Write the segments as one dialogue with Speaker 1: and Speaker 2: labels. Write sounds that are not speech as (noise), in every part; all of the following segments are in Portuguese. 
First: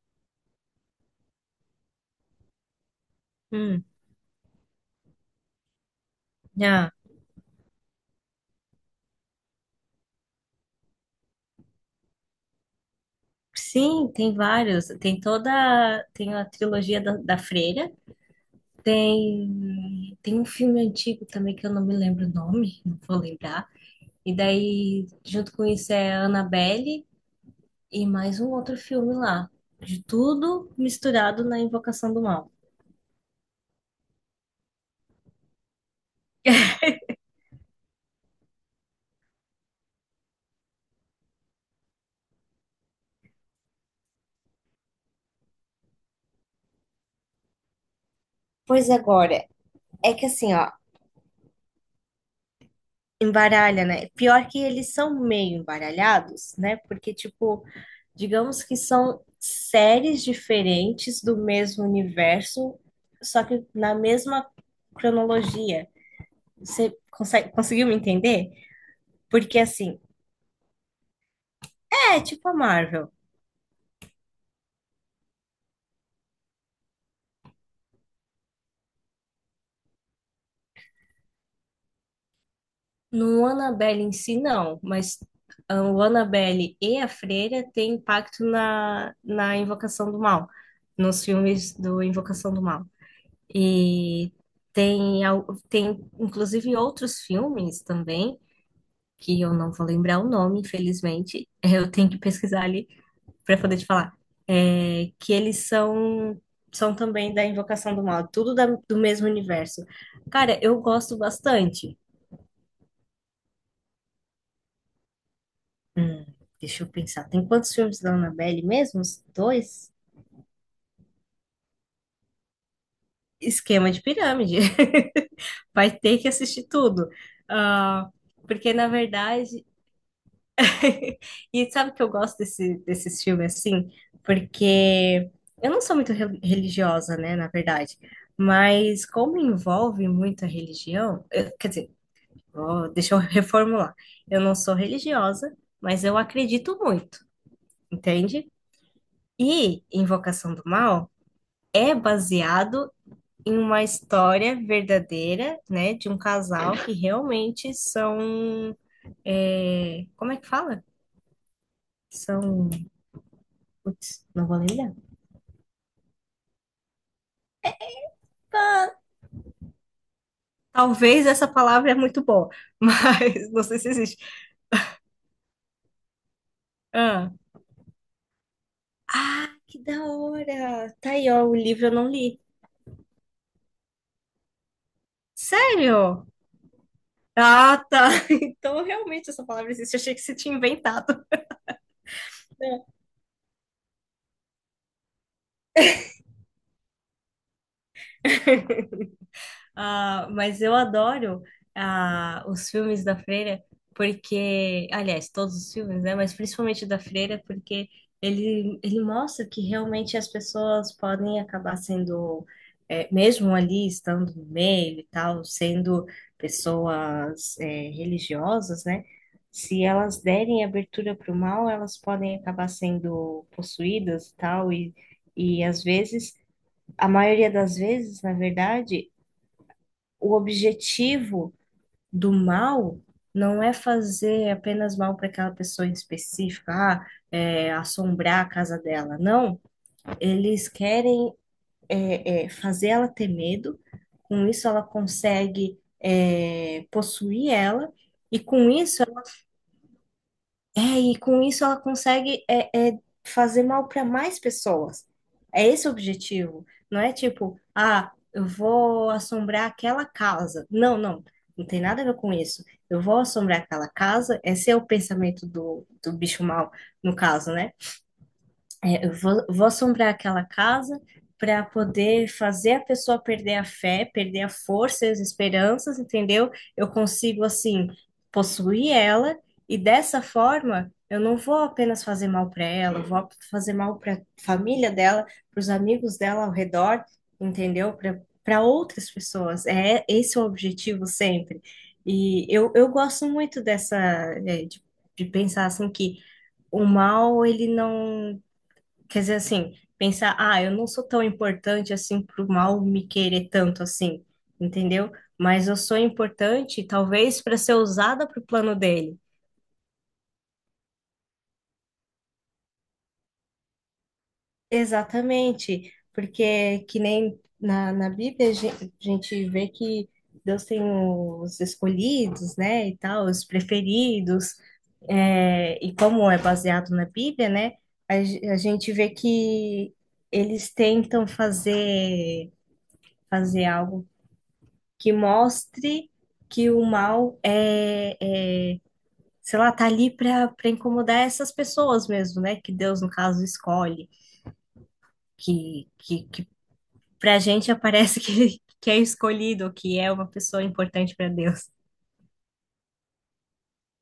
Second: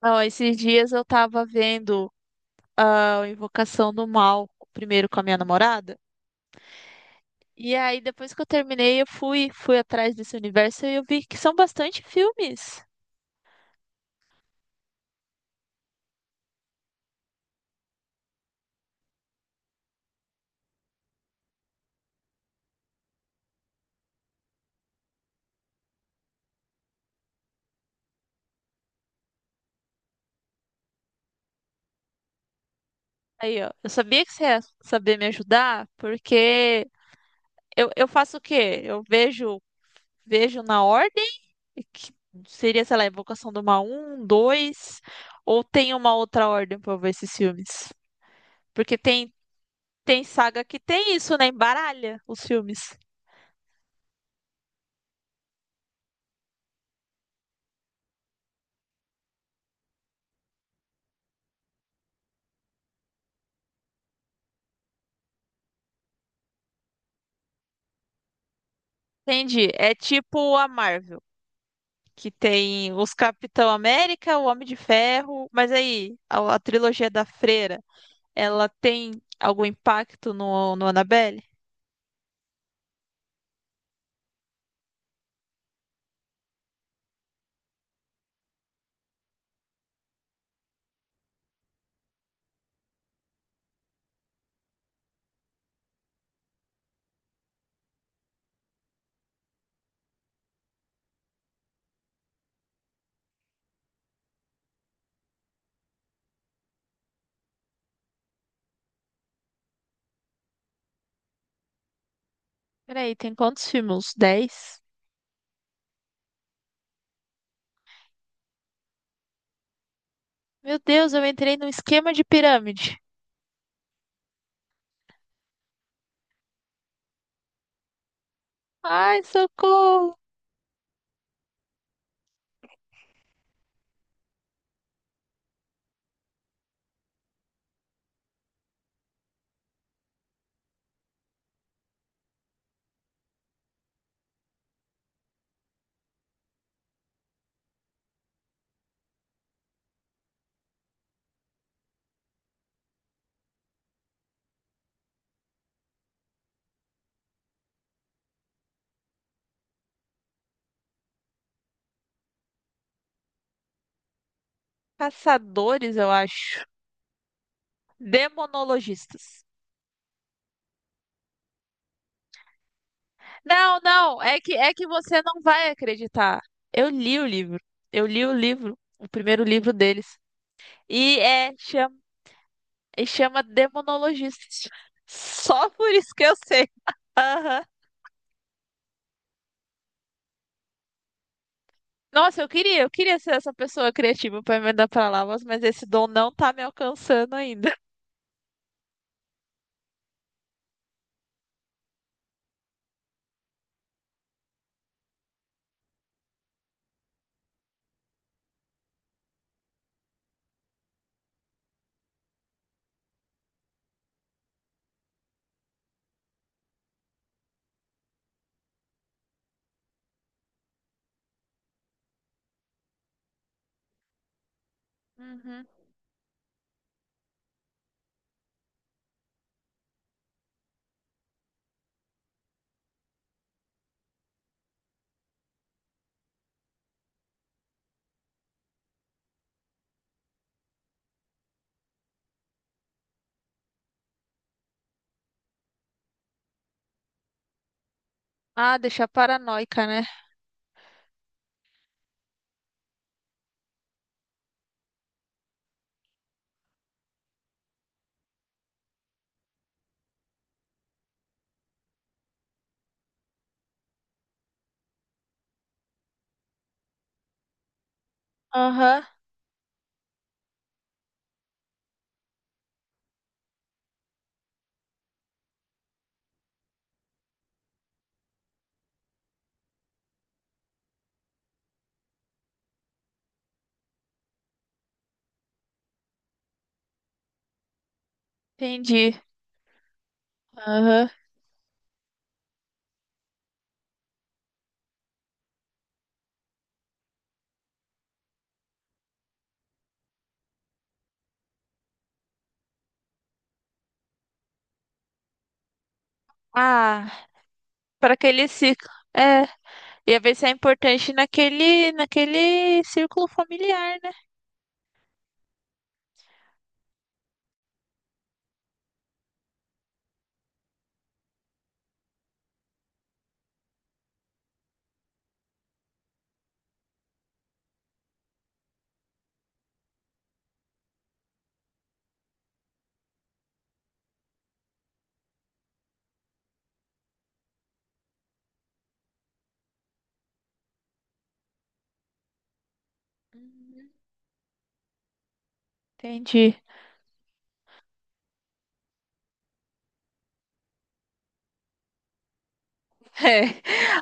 Speaker 1: Não, esses dias eu tava vendo a
Speaker 2: Hum,
Speaker 1: Invocação do Mal, primeiro com a minha namorada.
Speaker 2: já.
Speaker 1: E aí, depois que eu terminei, eu fui atrás desse universo e eu vi que são bastante filmes.
Speaker 2: Sim, tem vários. Tem a trilogia da Freira. Tem um filme antigo também que eu não me lembro o nome, não vou lembrar. E daí, junto com isso é a Annabelle e mais um outro filme lá. De tudo misturado na Invocação do Mal.
Speaker 1: Aí, ó, eu sabia que você ia saber me ajudar,
Speaker 2: (laughs)
Speaker 1: porque eu faço o quê? Eu vejo na ordem, que seria, sei lá, Invocação do Mal um dois, ou tem uma outra ordem pra eu ver esses filmes.
Speaker 2: Pois
Speaker 1: Porque tem,
Speaker 2: agora, é
Speaker 1: tem
Speaker 2: que assim,
Speaker 1: saga
Speaker 2: ó,
Speaker 1: que tem isso, né? Embaralha os filmes.
Speaker 2: embaralha, né? Pior que eles são meio embaralhados, né? Porque, tipo, digamos que são séries diferentes do mesmo universo, só que na mesma cronologia. Você conseguiu me entender? Porque
Speaker 1: Entendi. É
Speaker 2: assim,
Speaker 1: tipo a Marvel,
Speaker 2: é
Speaker 1: que
Speaker 2: tipo a
Speaker 1: tem
Speaker 2: Marvel.
Speaker 1: os Capitão América, o Homem de Ferro, mas aí, a trilogia da Freira, ela tem algum impacto no Annabelle?
Speaker 2: No Annabelle em si, não, mas ah, o Annabelle e a Freira têm impacto na Invocação do Mal, nos filmes do Invocação do Mal. E tem, tem inclusive outros filmes também que eu não vou lembrar o nome, infelizmente, (laughs) eu tenho que pesquisar ali para poder te falar, que eles são são também da Invocação do Mal, tudo do mesmo universo. Cara, eu gosto bastante.
Speaker 1: Peraí, tem quantos filmes? 10?
Speaker 2: Hum, deixa eu pensar, tem quantos filmes da Annabelle mesmo? Uns dois?
Speaker 1: Meu Deus, eu entrei num esquema de pirâmide.
Speaker 2: Esquema de pirâmide. (laughs) Vai ter que assistir tudo. Ah, porque, na
Speaker 1: Ai,
Speaker 2: verdade,
Speaker 1: socorro!
Speaker 2: e sabe que eu desses filmes assim? Porque eu não sou muito religiosa, né, na verdade. Mas como envolve muito a religião, quer dizer, ó, deixa eu (laughs) reformular. Eu não sou religiosa, mas eu acredito muito, entende? E Invocação do Mal é baseado em uma história verdadeira, né, de um casal que realmente são, é, como é que fala? São, putz, não vou lembrar.
Speaker 1: Caçadores, eu acho. Demonologistas.
Speaker 2: Talvez essa palavra é muito boa, mas (laughs) não
Speaker 1: Não,
Speaker 2: sei se existe.
Speaker 1: não, é que você não vai acreditar. Eu li o
Speaker 2: Ah,
Speaker 1: livro. Eu li o livro, o primeiro
Speaker 2: ah,
Speaker 1: livro
Speaker 2: que da
Speaker 1: deles.
Speaker 2: hora! Tá
Speaker 1: E
Speaker 2: aí, ó,
Speaker 1: é,
Speaker 2: o livro eu
Speaker 1: chama
Speaker 2: não li.
Speaker 1: E chama demonologista. Só por isso que
Speaker 2: Sério?
Speaker 1: eu sei. Aham.
Speaker 2: Ah, tá. (laughs) Então realmente essa palavra existe. Achei que você tinha inventado.
Speaker 1: Nossa, eu queria ser essa pessoa criativa para emendar palavras, mas esse dom não tá me alcançando ainda.
Speaker 2: (laughs) Ah, mas eu adoro ah, os filmes da Freira, porque, aliás, todos os filmes, né? Mas principalmente o da Freira, porque ele mostra que realmente as pessoas podem acabar sendo, mesmo ali estando no meio e tal, sendo pessoas, religiosas, né? Se elas derem abertura para o mal, elas podem acabar sendo possuídas e tal, e
Speaker 1: Uhum.
Speaker 2: às vezes. A maioria das vezes, na verdade, o objetivo do mal não é fazer apenas mal para aquela pessoa em específica, ah, é, assombrar a casa dela. Não, eles querem fazer ela ter medo, com isso ela consegue possuir ela, e com
Speaker 1: Ah,
Speaker 2: isso
Speaker 1: deixar paranoica, né?
Speaker 2: é, e com isso ela consegue fazer mal para mais pessoas. É esse o objetivo. Não é tipo, ah, eu vou assombrar aquela casa. Não, não. Não tem nada a ver com isso. Eu vou assombrar aquela casa. Esse é o pensamento do bicho mal, no caso, né?
Speaker 1: Aham,
Speaker 2: Vou assombrar aquela casa para poder fazer a pessoa perder a fé, perder a força e as esperanças, entendeu? Eu consigo, assim, possuir ela e dessa forma eu não vou apenas fazer mal para ela, eu vou fazer mal para família dela, para os amigos dela ao redor, entendeu? Para outras
Speaker 1: entendi.
Speaker 2: pessoas. É esse é o objetivo
Speaker 1: Aham.
Speaker 2: sempre. E eu gosto muito dessa, é, de pensar assim que o mal ele não quer dizer, assim, pensar, ah, eu não sou tão importante assim pro mal me querer tanto assim, entendeu? Mas eu sou importante,
Speaker 1: Ah,
Speaker 2: talvez, para ser
Speaker 1: para
Speaker 2: usada pro
Speaker 1: aquele
Speaker 2: plano
Speaker 1: ciclo.
Speaker 2: dele.
Speaker 1: É, ia ver se é importante naquele círculo familiar, né?
Speaker 2: Exatamente, porque que nem na Bíblia a a gente vê que Deus tem os escolhidos, né, e tal, os preferidos, é, e como é baseado na Bíblia, né, a gente vê que eles tentam fazer fazer algo que mostre que o mal é, é sei lá, tá ali para para incomodar essas pessoas mesmo, né? Que Deus, no caso,
Speaker 1: Uhum.
Speaker 2: escolhe, que
Speaker 1: Entendi. (laughs)
Speaker 2: pra gente aparece (laughs) que, que é escolhido, que é uma pessoa importante para Deus.
Speaker 1: É.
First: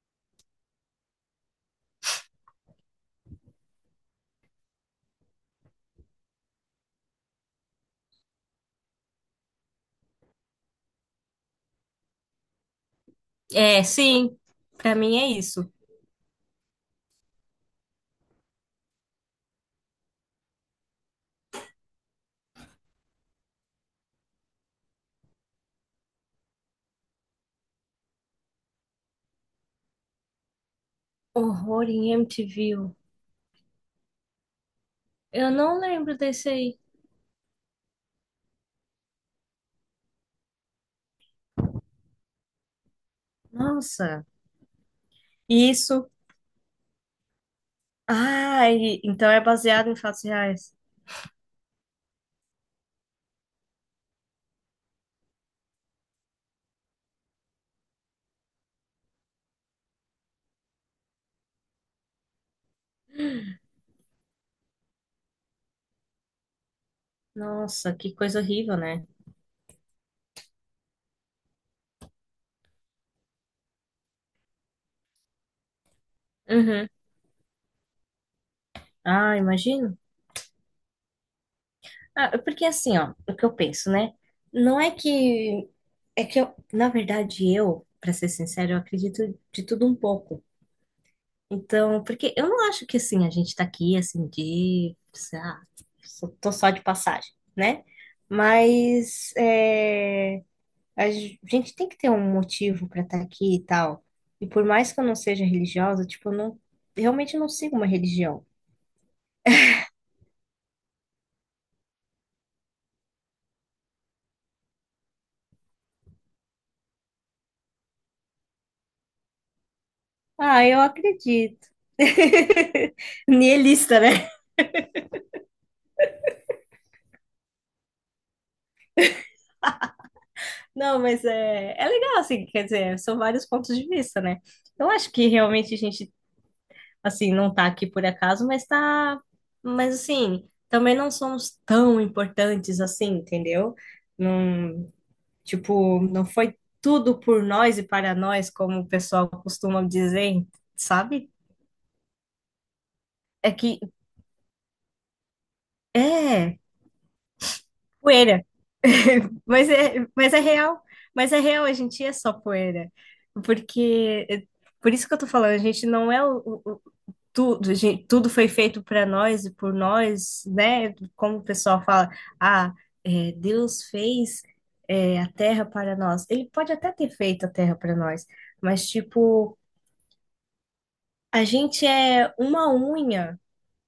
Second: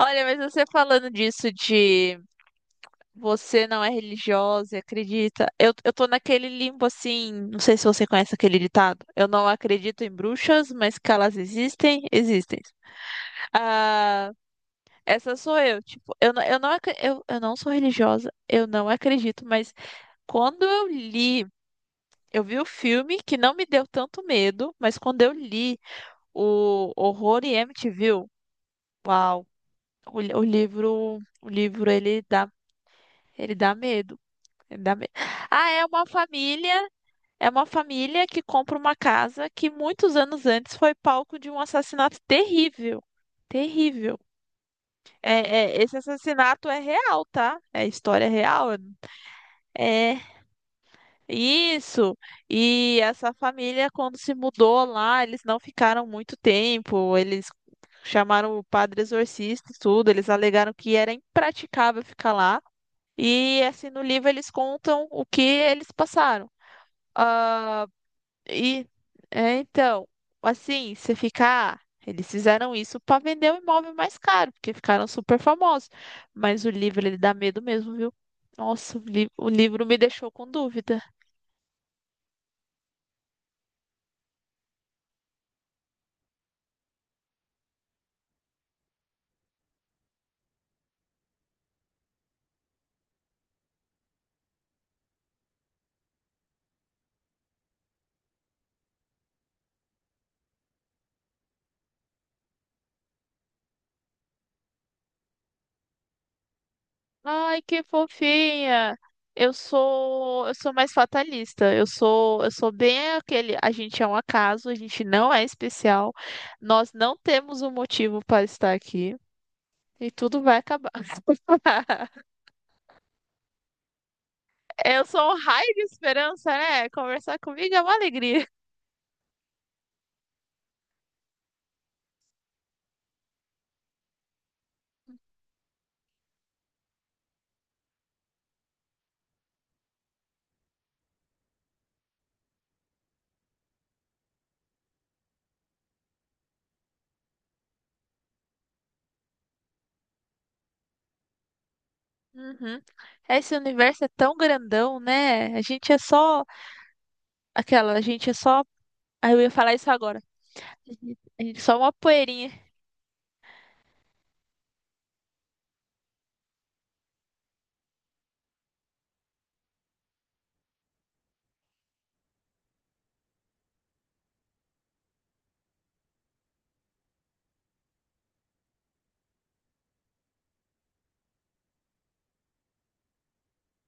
Speaker 1: Olha, mas você falando disso de. Você não é religiosa, e acredita? Eu tô naquele limbo assim, não sei se você conhece aquele ditado. Eu não acredito em bruxas, mas que elas existem, existem.
Speaker 2: É,
Speaker 1: Ah,
Speaker 2: sim, pra mim é
Speaker 1: essa sou
Speaker 2: isso.
Speaker 1: eu, tipo, eu não sou religiosa, eu não acredito, mas quando eu li, eu vi o filme que não me deu tanto medo, mas quando eu li o Horror em Amityville, uau, o livro
Speaker 2: Horror em MTV.
Speaker 1: ele dá medo, ele dá medo.
Speaker 2: Eu
Speaker 1: Ah,
Speaker 2: não
Speaker 1: é uma
Speaker 2: lembro desse aí.
Speaker 1: família É uma família que compra uma casa que muitos anos antes foi palco de um assassinato terrível. Terrível.
Speaker 2: Nossa,
Speaker 1: É, esse
Speaker 2: isso.
Speaker 1: assassinato é real, tá? É história real.
Speaker 2: Ah, e- então é baseado em
Speaker 1: É,
Speaker 2: fatos
Speaker 1: é
Speaker 2: reais.
Speaker 1: isso. E essa família, quando se mudou lá, eles não ficaram muito tempo. Eles chamaram o padre exorcista e tudo. Eles alegaram que era impraticável ficar lá. E assim, no livro eles contam o que eles passaram. Ah,
Speaker 2: Nossa, que coisa horrível,
Speaker 1: E
Speaker 2: né?
Speaker 1: então, assim, você fica, eles fizeram isso para vender o imóvel mais caro, porque ficaram super famosos. Mas o
Speaker 2: Uhum.
Speaker 1: livro, ele dá medo mesmo, viu? Nossa, o li-
Speaker 2: Ah,
Speaker 1: o livro
Speaker 2: imagino.
Speaker 1: me deixou com dúvida.
Speaker 2: Ah, porque assim, ó, o que eu penso, né? Não é que. É que eu, na verdade, eu, pra ser sincero, eu acredito de tudo um pouco. Então, porque eu não acho que assim, a gente tá aqui assim de. Sei lá, tô só de passagem, né? Mas é, a gente tem que ter um motivo pra estar aqui e tal. E por mais que eu não seja religiosa, tipo, eu não, realmente não
Speaker 1: Ai,
Speaker 2: sigo
Speaker 1: que
Speaker 2: uma religião.
Speaker 1: fofinha. Eu sou mais fatalista. Eu sou bem aquele, a gente é um acaso, a gente não é especial. Nós não temos um motivo para estar aqui e tudo vai
Speaker 2: Ah, eu
Speaker 1: acabar.
Speaker 2: acredito.
Speaker 1: (laughs)
Speaker 2: (laughs) Nihilista,
Speaker 1: Eu sou um raio de esperança, né? Conversar comigo é uma alegria.
Speaker 2: não, mas é, é legal, assim, quer dizer, são vários pontos de vista, né? Eu acho que realmente a gente, assim, não tá aqui por acaso, mas tá. Mas, assim, também não somos tão importantes assim, entendeu? Não, tipo, não foi tudo por nós e para nós, como o pessoal costuma dizer, sabe?
Speaker 1: Uhum.
Speaker 2: É
Speaker 1: Esse
Speaker 2: que.
Speaker 1: universo é tão grandão, né? A gente é só
Speaker 2: É,
Speaker 1: aquela, a gente é
Speaker 2: poeira.
Speaker 1: só. Ah,
Speaker 2: (laughs)
Speaker 1: eu ia falar isso agora.
Speaker 2: Mas é real.
Speaker 1: A gente
Speaker 2: Mas é
Speaker 1: a gente é
Speaker 2: real, a
Speaker 1: só uma
Speaker 2: gente é só
Speaker 1: poeirinha.
Speaker 2: poeira. Porque. Por isso que eu tô falando, a gente não é o, tudo, gente, tudo foi feito para nós e por nós, né? Como o pessoal fala, ah, é, Deus fez é, a terra para nós. Ele pode até ter feito a terra para nós, mas tipo, a gente é uma unha,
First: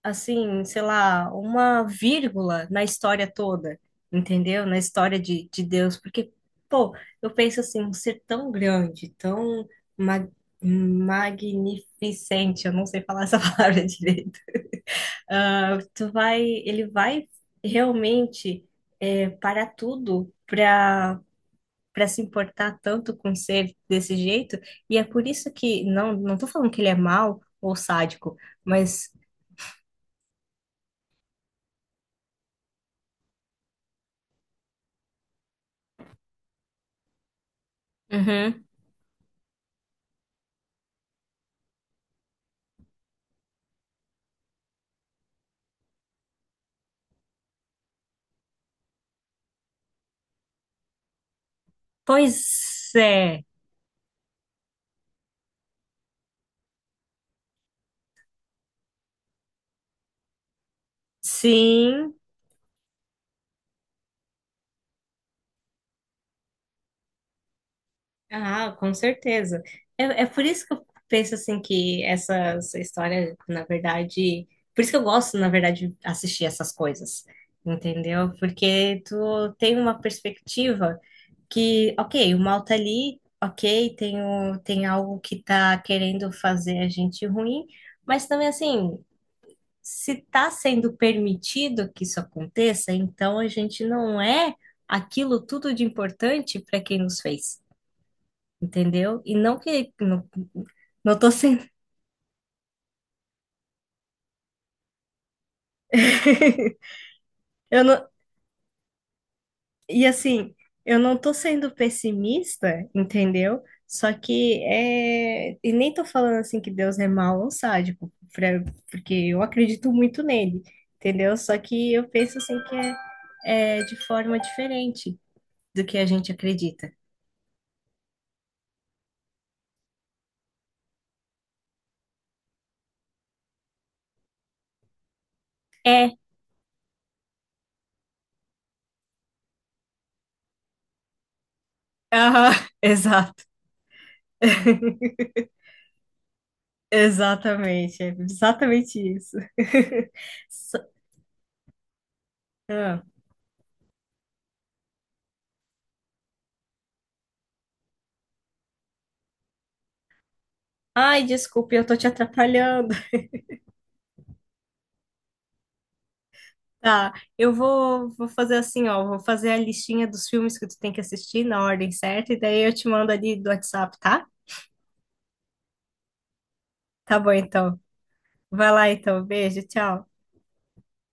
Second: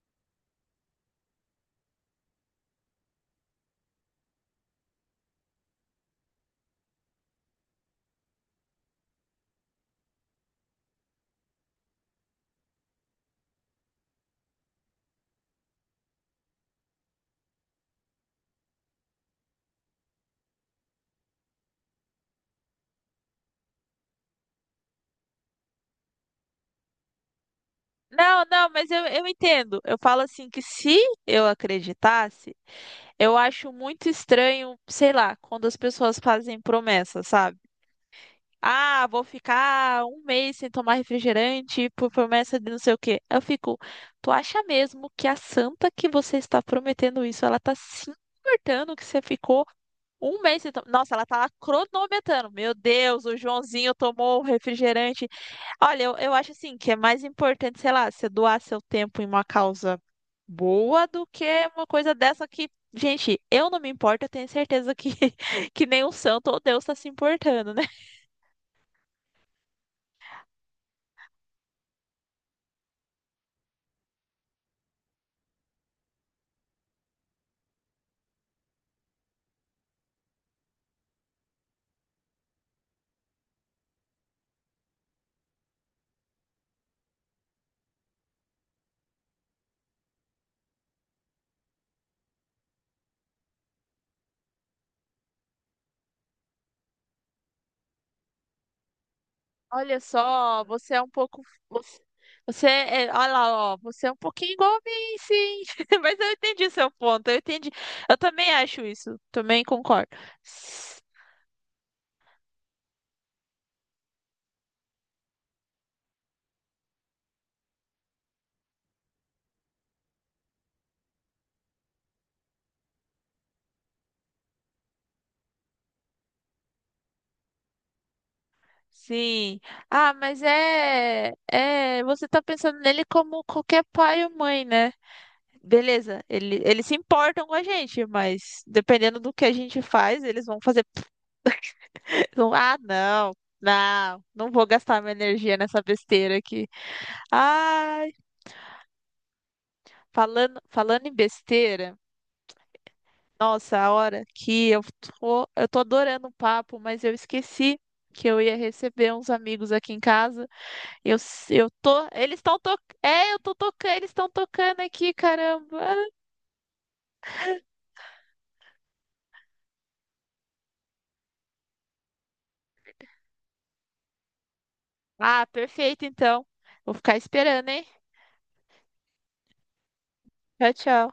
Speaker 2: assim, sei lá, uma vírgula na história toda, entendeu? Na história de Deus, porque, pô, eu penso assim, um ser tão grande, tão ma magnificente, eu não sei falar essa (laughs) palavra direito ah, ele vai realmente é, parar tudo para para se importar tanto com ser desse jeito. E é por isso que não tô falando que ele é mau ou sádico,
Speaker 1: Não, não, mas eu,
Speaker 2: mas
Speaker 1: eu entendo. Eu falo assim que, se eu acreditasse, eu acho muito estranho, sei lá, quando as pessoas fazem promessas, sabe?
Speaker 2: uhum.
Speaker 1: Ah, vou ficar um mês sem tomar refrigerante por promessa de não sei o quê. Eu fico, tu acha mesmo que a santa que você está prometendo isso, ela tá se importando que você ficou um mês sem tomar? Nossa, ela tá lá cronometrando. Meu
Speaker 2: Pois
Speaker 1: Deus, o
Speaker 2: é,
Speaker 1: Joãozinho tomou o refrigerante. Olha, eu acho assim que é mais importante, sei lá, você doar seu tempo em uma causa boa do que uma
Speaker 2: sim,
Speaker 1: coisa dessa que, gente, eu não me importo, eu tenho certeza que, (laughs) que nem o santo ou Deus está se importando, né?
Speaker 2: ah, com certeza. É, é por isso que eu penso assim que essa história, na verdade, por isso que eu gosto, na verdade, de assistir essas coisas. Entendeu? Porque tu tem uma perspectiva que, ok, o mal tá ali, ok, tem, o, tem algo que tá querendo fazer a gente ruim, mas também assim, se tá sendo permitido que isso aconteça, então a gente não é aquilo tudo de importante para quem nos fez, entendeu? E não que
Speaker 1: Olha
Speaker 2: não,
Speaker 1: só, você é um
Speaker 2: não tô
Speaker 1: pouco.
Speaker 2: sendo.
Speaker 1: Você, você é. Olha lá, ó, você é um pouquinho igual a mim, sim. (laughs) Mas eu entendi
Speaker 2: (laughs)
Speaker 1: seu ponto, eu entendi.
Speaker 2: Eu não,
Speaker 1: Eu também acho isso, também
Speaker 2: e
Speaker 1: concordo.
Speaker 2: assim, eu
Speaker 1: S-
Speaker 2: não tô sendo pessimista, entendeu? Só que é. E nem tô falando assim que Deus é mau ou sádico, pra- porque eu acredito muito nele, entendeu? Só que eu penso assim que é, é de forma diferente do que a gente acredita.
Speaker 1: Sim. Ah, mas é. É, você tá pensando nele como qualquer pai ou mãe, né?
Speaker 2: É,
Speaker 1: Beleza, eles se importam com a gente, mas dependendo do que a gente faz, eles vão fazer. (laughs) (tsk)
Speaker 2: aham,
Speaker 1: Ah,
Speaker 2: (laughs)
Speaker 1: não,
Speaker 2: exato.
Speaker 1: não, não vou gastar
Speaker 2: (laughs)
Speaker 1: minha energia nessa besteira aqui.
Speaker 2: Exatamente, é
Speaker 1: Ai.
Speaker 2: exatamente isso. (laughs)
Speaker 1: Falando,
Speaker 2: So-
Speaker 1: falando em besteira,
Speaker 2: ah.
Speaker 1: nossa, a hora que eu tô adorando o papo, mas eu esqueci que eu ia receber uns amigos aqui em casa. Eu,
Speaker 2: Ai,
Speaker 1: s- eu
Speaker 2: desculpe, eu tô te
Speaker 1: tô, eles estão to,
Speaker 2: atrapalhando.
Speaker 1: eu tô tocando, eles estão tocando aqui, caramba.
Speaker 2: Tá, vou fazer assim, ó, vou fazer a listinha dos filmes que tu tem que assistir na ordem certa, e daí eu te mando ali do WhatsApp, tá?
Speaker 1: Ah, perfeito, então. Vou ficar
Speaker 2: Tá bom,
Speaker 1: esperando,
Speaker 2: então.
Speaker 1: hein?
Speaker 2: Vai lá, então. Beijo, tchau.
Speaker 1: Tchau, tchau.